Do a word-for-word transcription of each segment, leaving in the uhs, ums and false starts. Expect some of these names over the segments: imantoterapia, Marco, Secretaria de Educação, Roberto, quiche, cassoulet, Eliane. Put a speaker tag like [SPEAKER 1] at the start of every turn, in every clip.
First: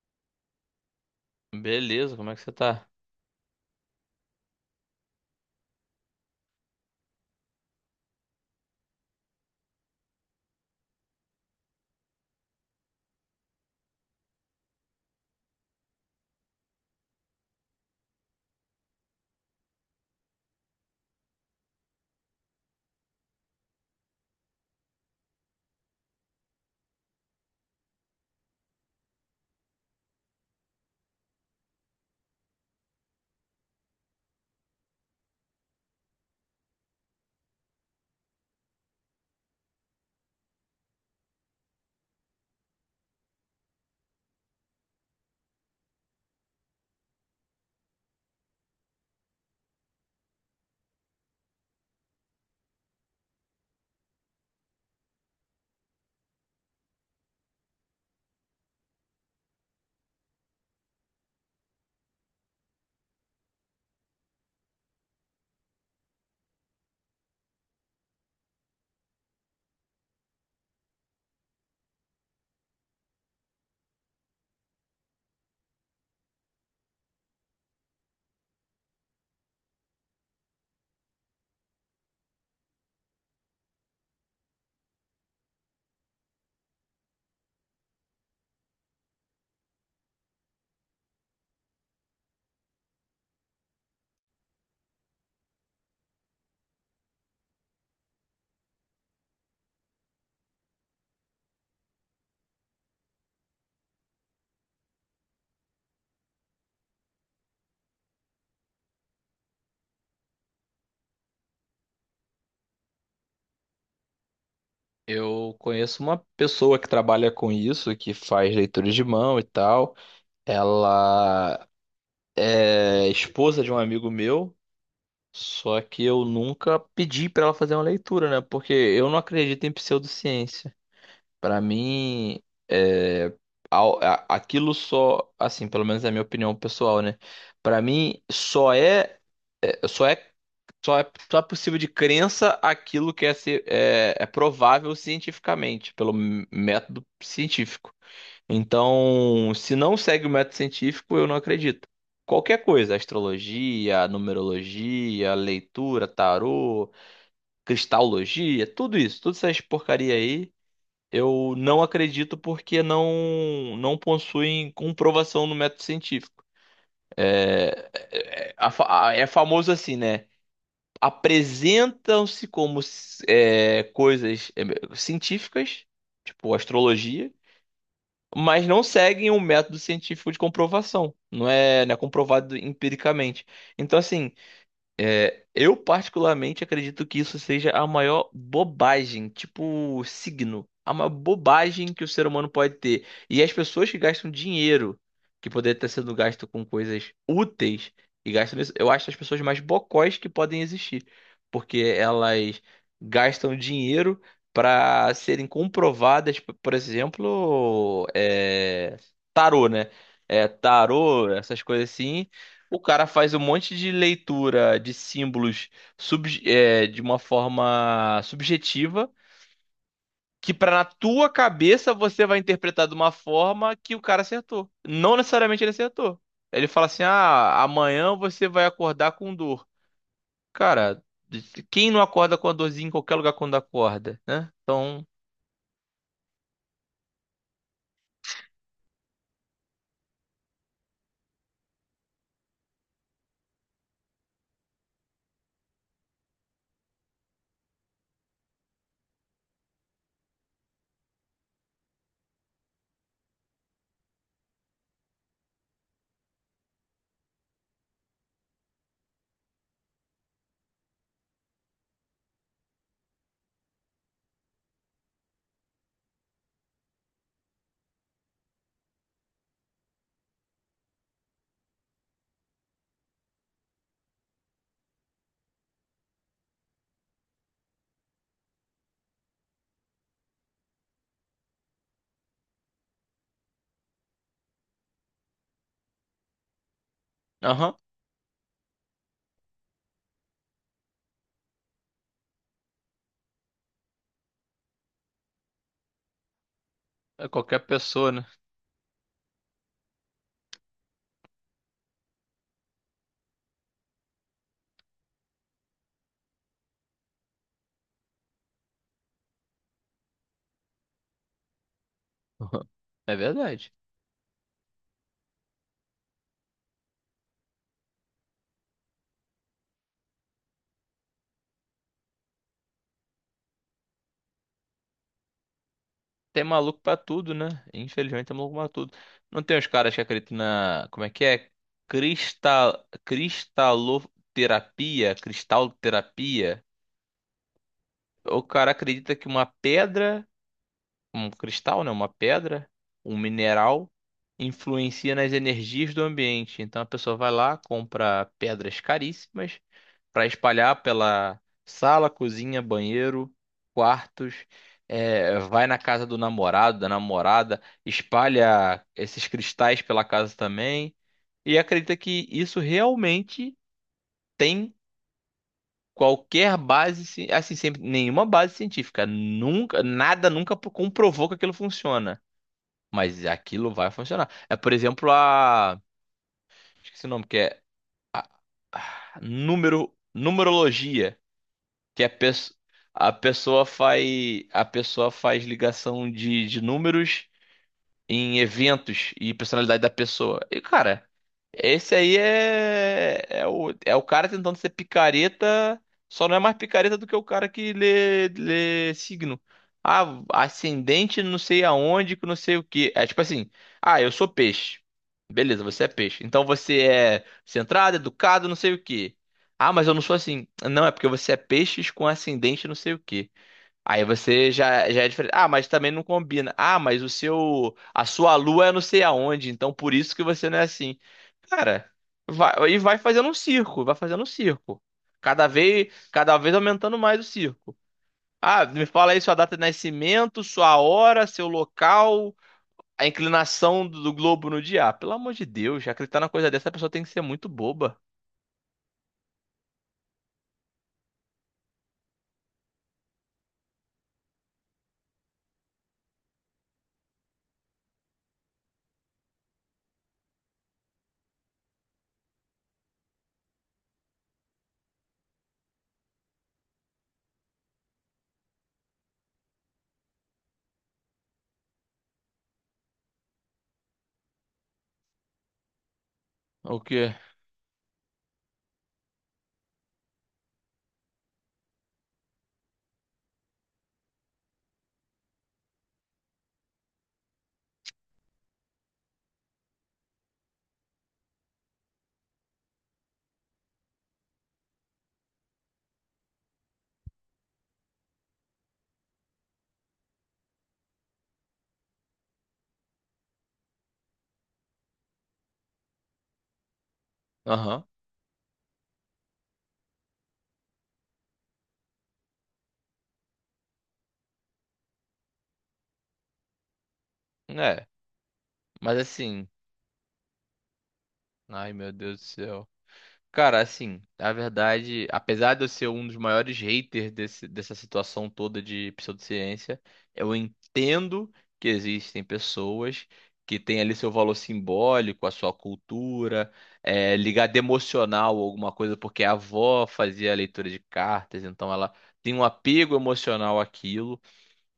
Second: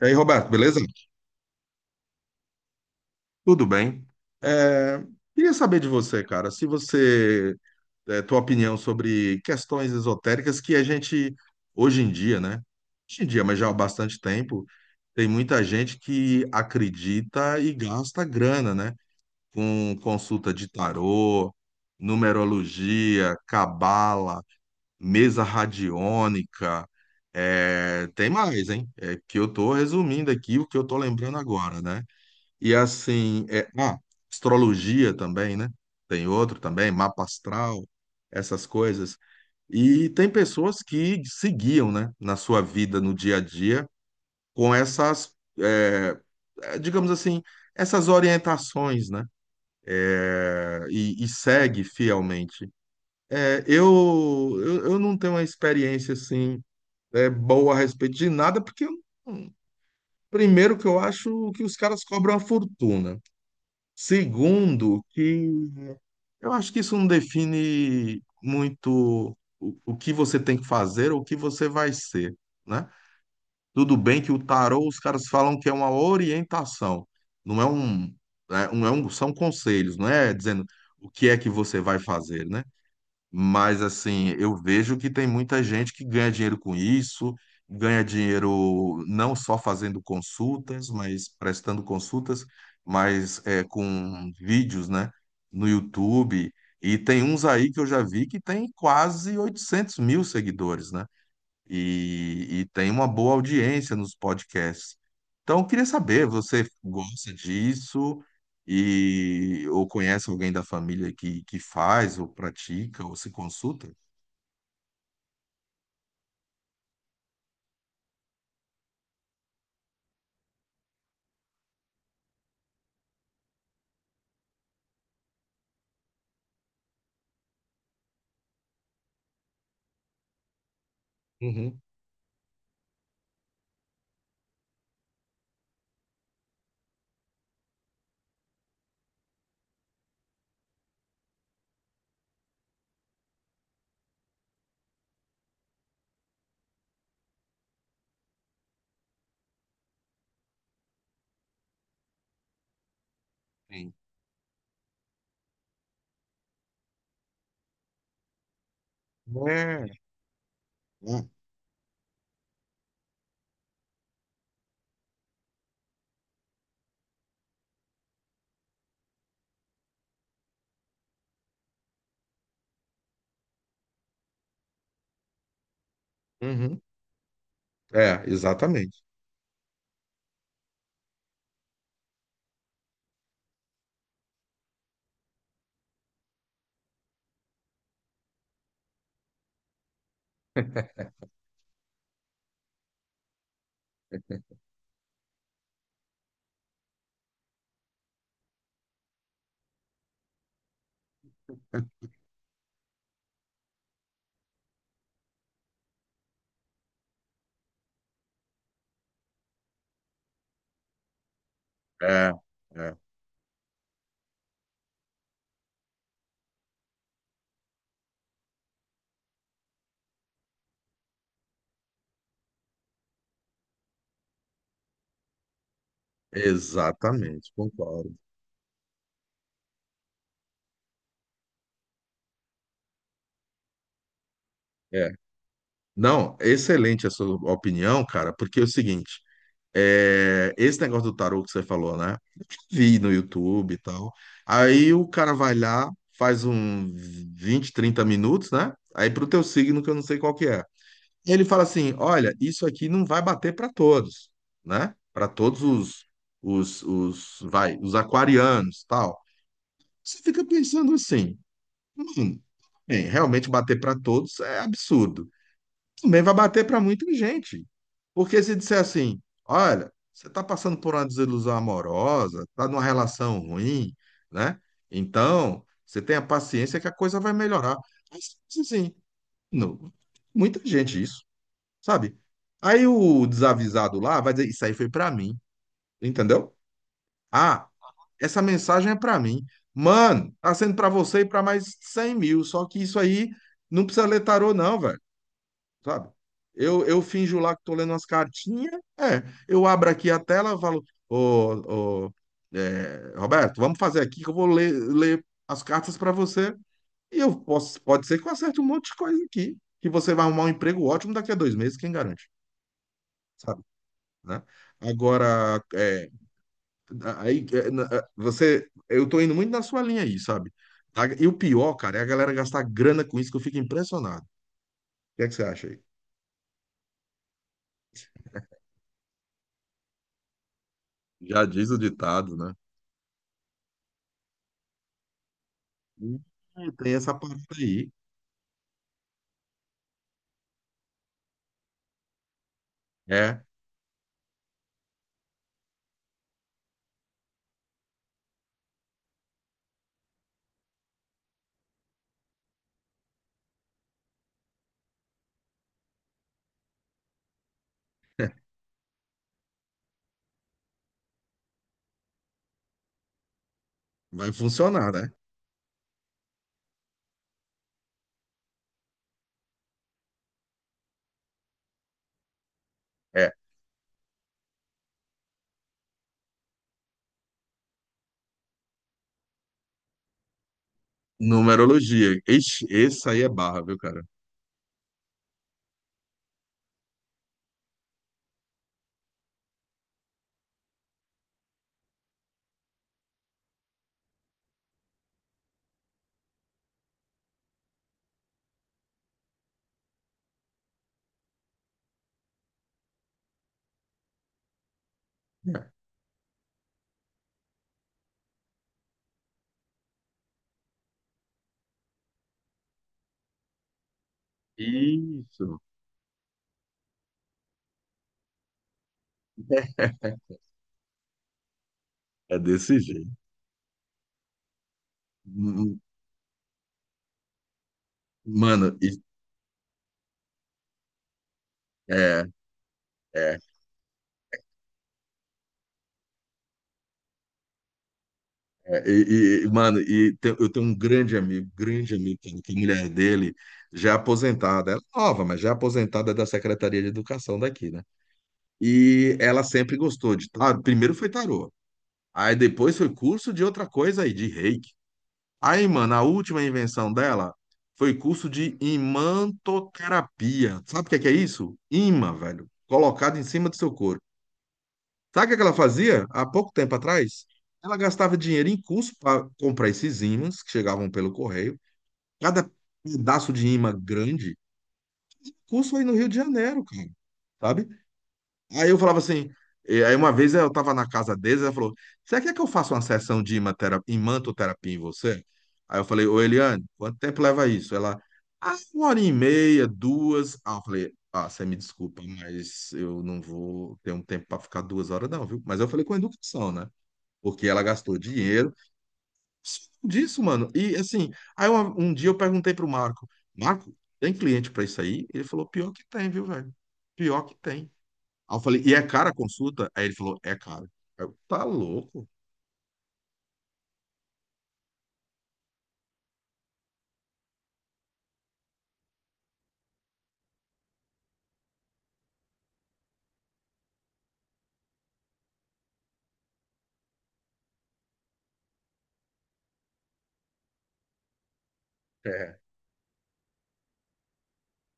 [SPEAKER 1] E aí, Roberto, beleza?
[SPEAKER 2] Beleza, como é que você tá?
[SPEAKER 1] Tudo bem? É, queria saber de você, cara, se você, é, tua opinião sobre questões esotéricas que a gente, hoje em dia, né? Hoje em dia, mas já há bastante tempo, tem muita gente que acredita e gasta grana, né? Com consulta de tarô, numerologia, cabala, mesa radiônica, é, tem mais, hein? É que eu tô resumindo aqui o que eu tô lembrando agora, né? E assim, é, ah, astrologia também, né? Tem outro também, mapa astral, essas coisas. E tem pessoas que seguiam, né, na sua vida, no dia a dia, com essas, é, é, digamos assim, essas orientações, né? É, e, e segue fielmente. É, eu, eu, eu não tenho uma experiência assim é, boa a respeito de nada, porque hum, primeiro que eu acho que os caras cobram uma fortuna. Segundo, que eu acho que isso não define muito o, o que você tem que fazer ou o que você vai ser, né? Tudo bem que o tarô, os caras falam que é uma orientação, não é um, é um, é um- são conselhos, não é dizendo o que é que você vai fazer, né? Mas assim, eu vejo que tem muita gente que ganha dinheiro com isso, ganha dinheiro não só fazendo consultas, mas prestando consultas, mas é, com vídeos, né, no YouTube. E tem uns aí que eu já vi que tem quase oitocentos mil seguidores, né? e, e tem uma boa audiência nos podcasts. Então, eu queria saber, você gosta disso e ou conhece alguém da família que, que faz ou pratica ou se consulta?
[SPEAKER 2] Eu conheço uma pessoa que trabalha com isso, que faz leitura de mão e tal. Ela é esposa de um amigo meu, só que eu nunca pedi pra ela fazer uma leitura, né? Porque eu não acredito em pseudociência. Pra
[SPEAKER 1] Uhum.
[SPEAKER 2] mim, é, a- a- aquilo só, assim, pelo menos é a minha opinião pessoal, né? Pra mim, só é É, Só é, só é, só é possível de crença aquilo que é, ci- é, é, provável cientificamente, pelo m- método científico. Então, se não segue o método científico, eu não acredito. Qualquer coisa,
[SPEAKER 1] Sim.
[SPEAKER 2] astrologia, numerologia, leitura, tarô, cristalogia, tudo isso, todas essas
[SPEAKER 1] É.
[SPEAKER 2] porcaria aí,
[SPEAKER 1] Hum.
[SPEAKER 2] eu não acredito porque não não possuem comprovação no método científico. É, é a fa- a- é famoso assim, né? Apresentam-se como é, coisas é, científicas, tipo
[SPEAKER 1] Uhum.
[SPEAKER 2] astrologia,
[SPEAKER 1] É,
[SPEAKER 2] mas não
[SPEAKER 1] exatamente.
[SPEAKER 2] seguem um método científico de comprovação. Não é, não é comprovado empiricamente. Então, assim, é, eu particularmente acredito que isso seja a maior bobagem, tipo signo, a maior bobagem que o ser humano pode ter. E as pessoas que gastam dinheiro, que poderia estar sendo gasto com coisas úteis, e gastam isso, eu acho as pessoas mais bocós que podem existir, porque elas gastam dinheiro para serem comprovadas, p- por exemplo, é, tarô, né? É, tarô, essas coisas assim.
[SPEAKER 1] É,
[SPEAKER 2] O
[SPEAKER 1] é,
[SPEAKER 2] cara faz um monte de leitura de símbolos sub- é, de uma forma subjetiva, que pra na tua cabeça você vai interpretar de uma forma que o cara acertou. Não necessariamente ele acertou. Ele fala assim:
[SPEAKER 1] exatamente,
[SPEAKER 2] ah,
[SPEAKER 1] concordo.
[SPEAKER 2] amanhã você vai acordar com dor. Cara, quem não acorda com a dorzinha em qualquer lugar quando acorda, né? Então,
[SPEAKER 1] É. Não, excelente a sua opinião, cara, porque é o seguinte. É, esse negócio do tarô que você falou, né? Vi no YouTube e tal. Aí o cara vai lá, faz um vinte, trinta minutos, né? Aí pro teu signo, que eu não sei qual que é. Ele fala assim: olha, isso aqui não vai bater para todos, né? Para todos os, os, os, vai, os aquarianos, tal. Você fica pensando assim, bem, realmente bater para todos é absurdo, também vai bater para muita gente. Porque se disser assim, olha, você está passando por uma desilusão amorosa, está numa relação ruim, né? Então, você tenha paciência que a coisa vai melhorar. Mas, assim, não, muita gente isso, sabe? Aí o desavisado lá vai dizer, isso aí foi para mim, entendeu? Ah,
[SPEAKER 2] aham,
[SPEAKER 1] essa mensagem é para mim. Mano, tá sendo para você e para mais cem mil, só que isso aí não precisa ler tarô não, velho, sabe? Eu, eu
[SPEAKER 2] é
[SPEAKER 1] finjo lá
[SPEAKER 2] qualquer
[SPEAKER 1] que tô lendo umas
[SPEAKER 2] pessoa, né?
[SPEAKER 1] cartinhas, é, eu abro aqui a tela, falo, ô, ô, é, Roberto, vamos fazer aqui que eu vou ler, ler as cartas para você, e eu posso, pode ser que eu acerte um monte de coisa aqui, que você vai arrumar um emprego ótimo daqui a dois meses, quem garante,
[SPEAKER 2] É
[SPEAKER 1] sabe?
[SPEAKER 2] verdade.
[SPEAKER 1] Né? Agora, é, aí, é, na- é, você, eu tô indo muito na sua linha aí, sabe? A- E o pior, cara, é a galera gastar grana com isso que eu fico impressionado. O que é que você acha aí?
[SPEAKER 2] Tem maluco pra tudo, né? Infelizmente tem maluco pra tudo. Não tem os caras que acreditam na... Como é que
[SPEAKER 1] Já
[SPEAKER 2] é?
[SPEAKER 1] diz o ditado, né?
[SPEAKER 2] Cristal... Cristaloterapia?
[SPEAKER 1] Hum,
[SPEAKER 2] Cristalterapia?
[SPEAKER 1] Tem essa parte aí.
[SPEAKER 2] O cara acredita que uma pedra, um cristal, né, uma pedra, um
[SPEAKER 1] É,
[SPEAKER 2] mineral, influencia nas energias do ambiente. Então a pessoa vai lá, compra pedras caríssimas para espalhar pela sala, cozinha, banheiro, quartos. É, vai na casa do namorado, da namorada, espalha esses cristais pela casa também e acredita que isso realmente
[SPEAKER 1] vai
[SPEAKER 2] tem
[SPEAKER 1] funcionar, né?
[SPEAKER 2] qualquer base, ci- assim, sempre, nenhuma base científica, nunca, nada nunca comprovou que aquilo funciona. Mas
[SPEAKER 1] É.
[SPEAKER 2] aquilo vai funcionar. É, por exemplo, a... Esqueci o nome, que é número... numerologia, que é
[SPEAKER 1] Numerologia.
[SPEAKER 2] pes-
[SPEAKER 1] Ixi, esse
[SPEAKER 2] a
[SPEAKER 1] aí é barra,
[SPEAKER 2] pessoa
[SPEAKER 1] viu, cara?
[SPEAKER 2] faz a pessoa faz ligação de, de números em eventos e personalidade da pessoa. E, cara, esse aí é, é o, é o cara tentando ser picareta, só não é mais picareta do que o cara que lê, lê signo. Ah, ascendente não sei aonde, que não sei o que É tipo assim, ah, eu sou peixe. Beleza,
[SPEAKER 1] É.
[SPEAKER 2] você é peixe. Então você é centrado, educado, não sei o que Ah, mas eu não sou assim. Não, é porque você é peixes com ascendente não sei o que Aí você já, já é diferente. Ah,
[SPEAKER 1] Isso.
[SPEAKER 2] mas também não combina. Ah, mas o seu, a sua lua é não sei aonde, então por isso que você não é assim. Cara,
[SPEAKER 1] É
[SPEAKER 2] vai,
[SPEAKER 1] desse
[SPEAKER 2] e vai
[SPEAKER 1] jeito.
[SPEAKER 2] fazendo um circo, vai fazendo um circo. Cada
[SPEAKER 1] Hum,
[SPEAKER 2] vez, cada vez aumentando mais o circo. Ah,
[SPEAKER 1] Mano,
[SPEAKER 2] me
[SPEAKER 1] e,
[SPEAKER 2] fala aí sua data de nascimento, sua hora, seu
[SPEAKER 1] é,
[SPEAKER 2] local, a
[SPEAKER 1] é,
[SPEAKER 2] inclinação do, do globo no dia. Ah, pelo amor de Deus, já acreditar na coisa dessa, a pessoa tem que ser muito boba.
[SPEAKER 1] é, e, e- mano, e te- eu tenho um grande amigo, grande amigo, cara, que a mulher dele já é aposentada, ela é nova, mas já é aposentada da Secretaria de Educação daqui, né? E ela sempre gostou de tarô. Primeiro foi tarô, aí depois foi curso de outra coisa aí, de reiki. Aí, mano, a última invenção dela foi curso de imantoterapia. Sabe o que é que é isso? Imã, velho, colocado em cima do seu corpo. Sabe o que é que ela fazia há pouco tempo
[SPEAKER 2] O quê?
[SPEAKER 1] atrás? Ela gastava dinheiro em curso para comprar esses ímãs que chegavam pelo correio. Cada pedaço de imã grande, curso aí no Rio de Janeiro, cara, sabe? Aí eu falava assim, e aí uma vez eu tava na casa deles, ela falou, você quer que eu faça uma sessão de imatera- imantoterapia em você? Aí eu falei, ô Eliane, quanto tempo leva isso? Ela, ah, uma hora e meia, duas. Ah, eu falei, ah, você me desculpa, mas eu não vou ter um tempo para ficar duas horas não, viu? Mas eu falei com educação, né? Porque ela
[SPEAKER 2] Aham.
[SPEAKER 1] gastou dinheiro. Disso, mano. E assim, aí uma- um, dia eu perguntei pro Marco, Marco, tem cliente para isso aí? Ele falou, pior que tem, viu, velho? Pior que tem.
[SPEAKER 2] É,
[SPEAKER 1] Aí eu falei, e é
[SPEAKER 2] mas
[SPEAKER 1] cara a
[SPEAKER 2] assim,
[SPEAKER 1] consulta? Aí ele falou, é caro. Aí eu, tá
[SPEAKER 2] ai meu
[SPEAKER 1] louco?
[SPEAKER 2] Deus do céu. Cara, assim, a verdade, apesar de eu ser um dos maiores haters desse- dessa situação toda de pseudociência, eu entendo que existem pessoas que têm ali seu valor simbólico, a sua cultura, é, ligada emocional ou alguma coisa, porque a avó fazia leitura de cartas, então ela tem
[SPEAKER 1] É,
[SPEAKER 2] um apego emocional àquilo.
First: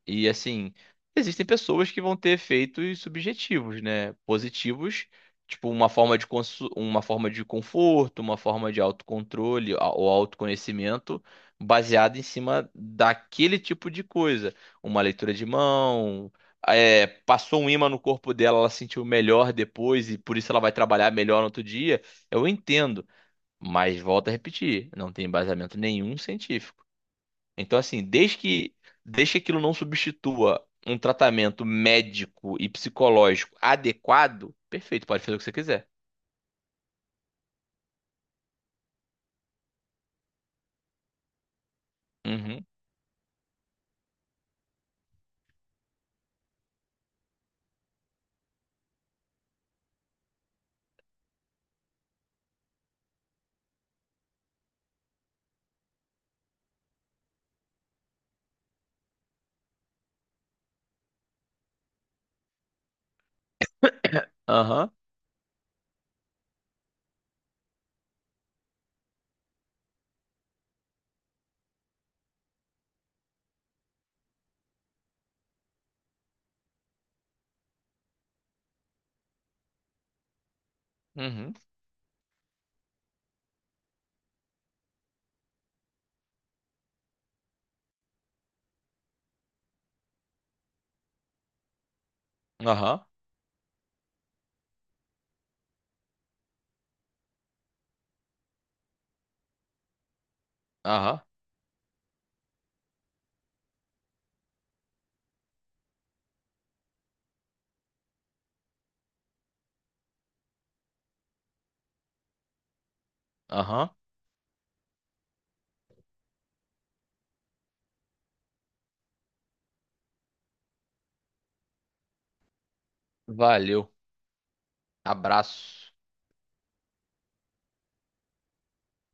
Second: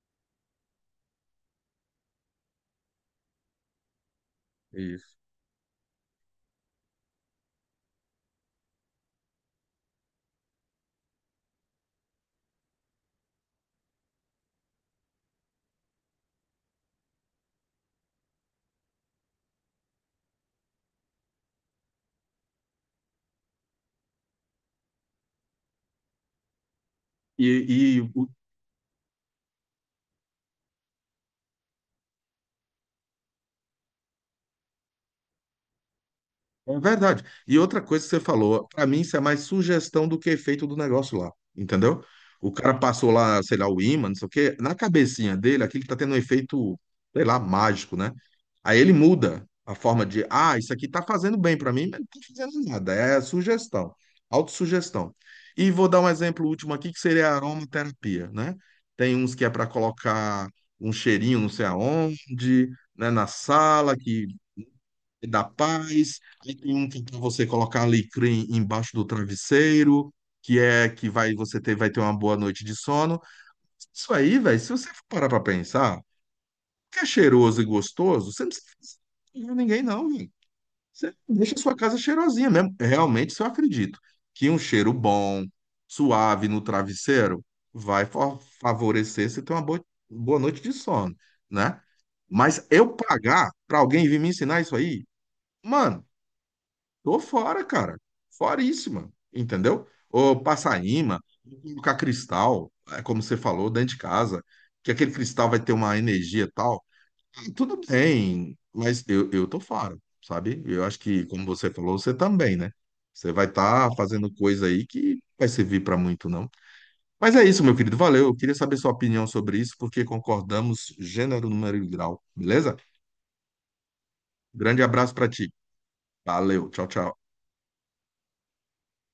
[SPEAKER 2] E assim, existem pessoas que vão ter efeitos subjetivos, né? Positivos,
[SPEAKER 1] isso.
[SPEAKER 2] tipo uma forma de consu- uma forma de conforto, uma forma de autocontrole a- ou autoconhecimento baseado em cima daquele tipo de coisa. Uma leitura de mão, é, passou um ímã no corpo dela, ela sentiu melhor depois e por isso ela vai trabalhar melhor no outro dia. Eu entendo, mas volto a repetir, não tem embasamento nenhum científico. Então,
[SPEAKER 1] E,
[SPEAKER 2] assim,
[SPEAKER 1] e
[SPEAKER 2] desde que, desde que aquilo não substitua um tratamento médico e psicológico adequado, perfeito, pode fazer o que você quiser.
[SPEAKER 1] É verdade. E outra coisa que você falou, para mim isso é mais sugestão do que efeito do negócio lá, entendeu? O
[SPEAKER 2] Uhum.
[SPEAKER 1] cara passou lá, sei lá, o ímã, não sei o quê, na cabecinha dele, aquilo tá tendo um efeito, sei lá, mágico, né? Aí ele muda a forma de, ah, isso aqui tá fazendo bem para mim, mas não tá fazendo nada, é sugestão, autossugestão. E vou dar um exemplo último aqui, que seria a aromaterapia, né? Tem uns que é para colocar um cheirinho não sei aonde, né, na sala, que
[SPEAKER 2] Aham.
[SPEAKER 1] e da paz, aí tem um que é pra você colocar alecrim embaixo do travesseiro, que é que vai você ter, vai ter uma boa noite de sono. Isso aí, velho, se você for parar pra pensar, que é cheiroso e gostoso, você não precisa enganar ninguém, não, velho. Você deixa
[SPEAKER 2] Uhum.
[SPEAKER 1] a sua casa cheirosinha mesmo. Realmente, isso eu acredito. Que um cheiro bom, suave no travesseiro vai fa- favorecer você ter uma boa, boa noite de sono, né? Mas
[SPEAKER 2] Aham.
[SPEAKER 1] eu
[SPEAKER 2] Aham.
[SPEAKER 1] pagar pra alguém vir me ensinar isso aí, mano. Tô fora, cara. Foríssima, entendeu? Ou Passaíma,
[SPEAKER 2] Aham.
[SPEAKER 1] colocar cristal, é como você falou, dentro de casa, que aquele cristal vai ter uma energia e tal. ah, Tudo bem, mas eu, eu tô fora, sabe? Eu acho que, como você falou, você também, né? Você vai
[SPEAKER 2] Aham.
[SPEAKER 1] estar fazendo coisa aí que vai servir pra muito, não. Mas é isso, meu querido. Valeu. Eu queria saber sua opinião sobre isso, porque concordamos gênero, número e grau, beleza?
[SPEAKER 2] Valeu.
[SPEAKER 1] Grande abraço pra ti.
[SPEAKER 2] Abraço.
[SPEAKER 1] Valeu. Tchau, tchau.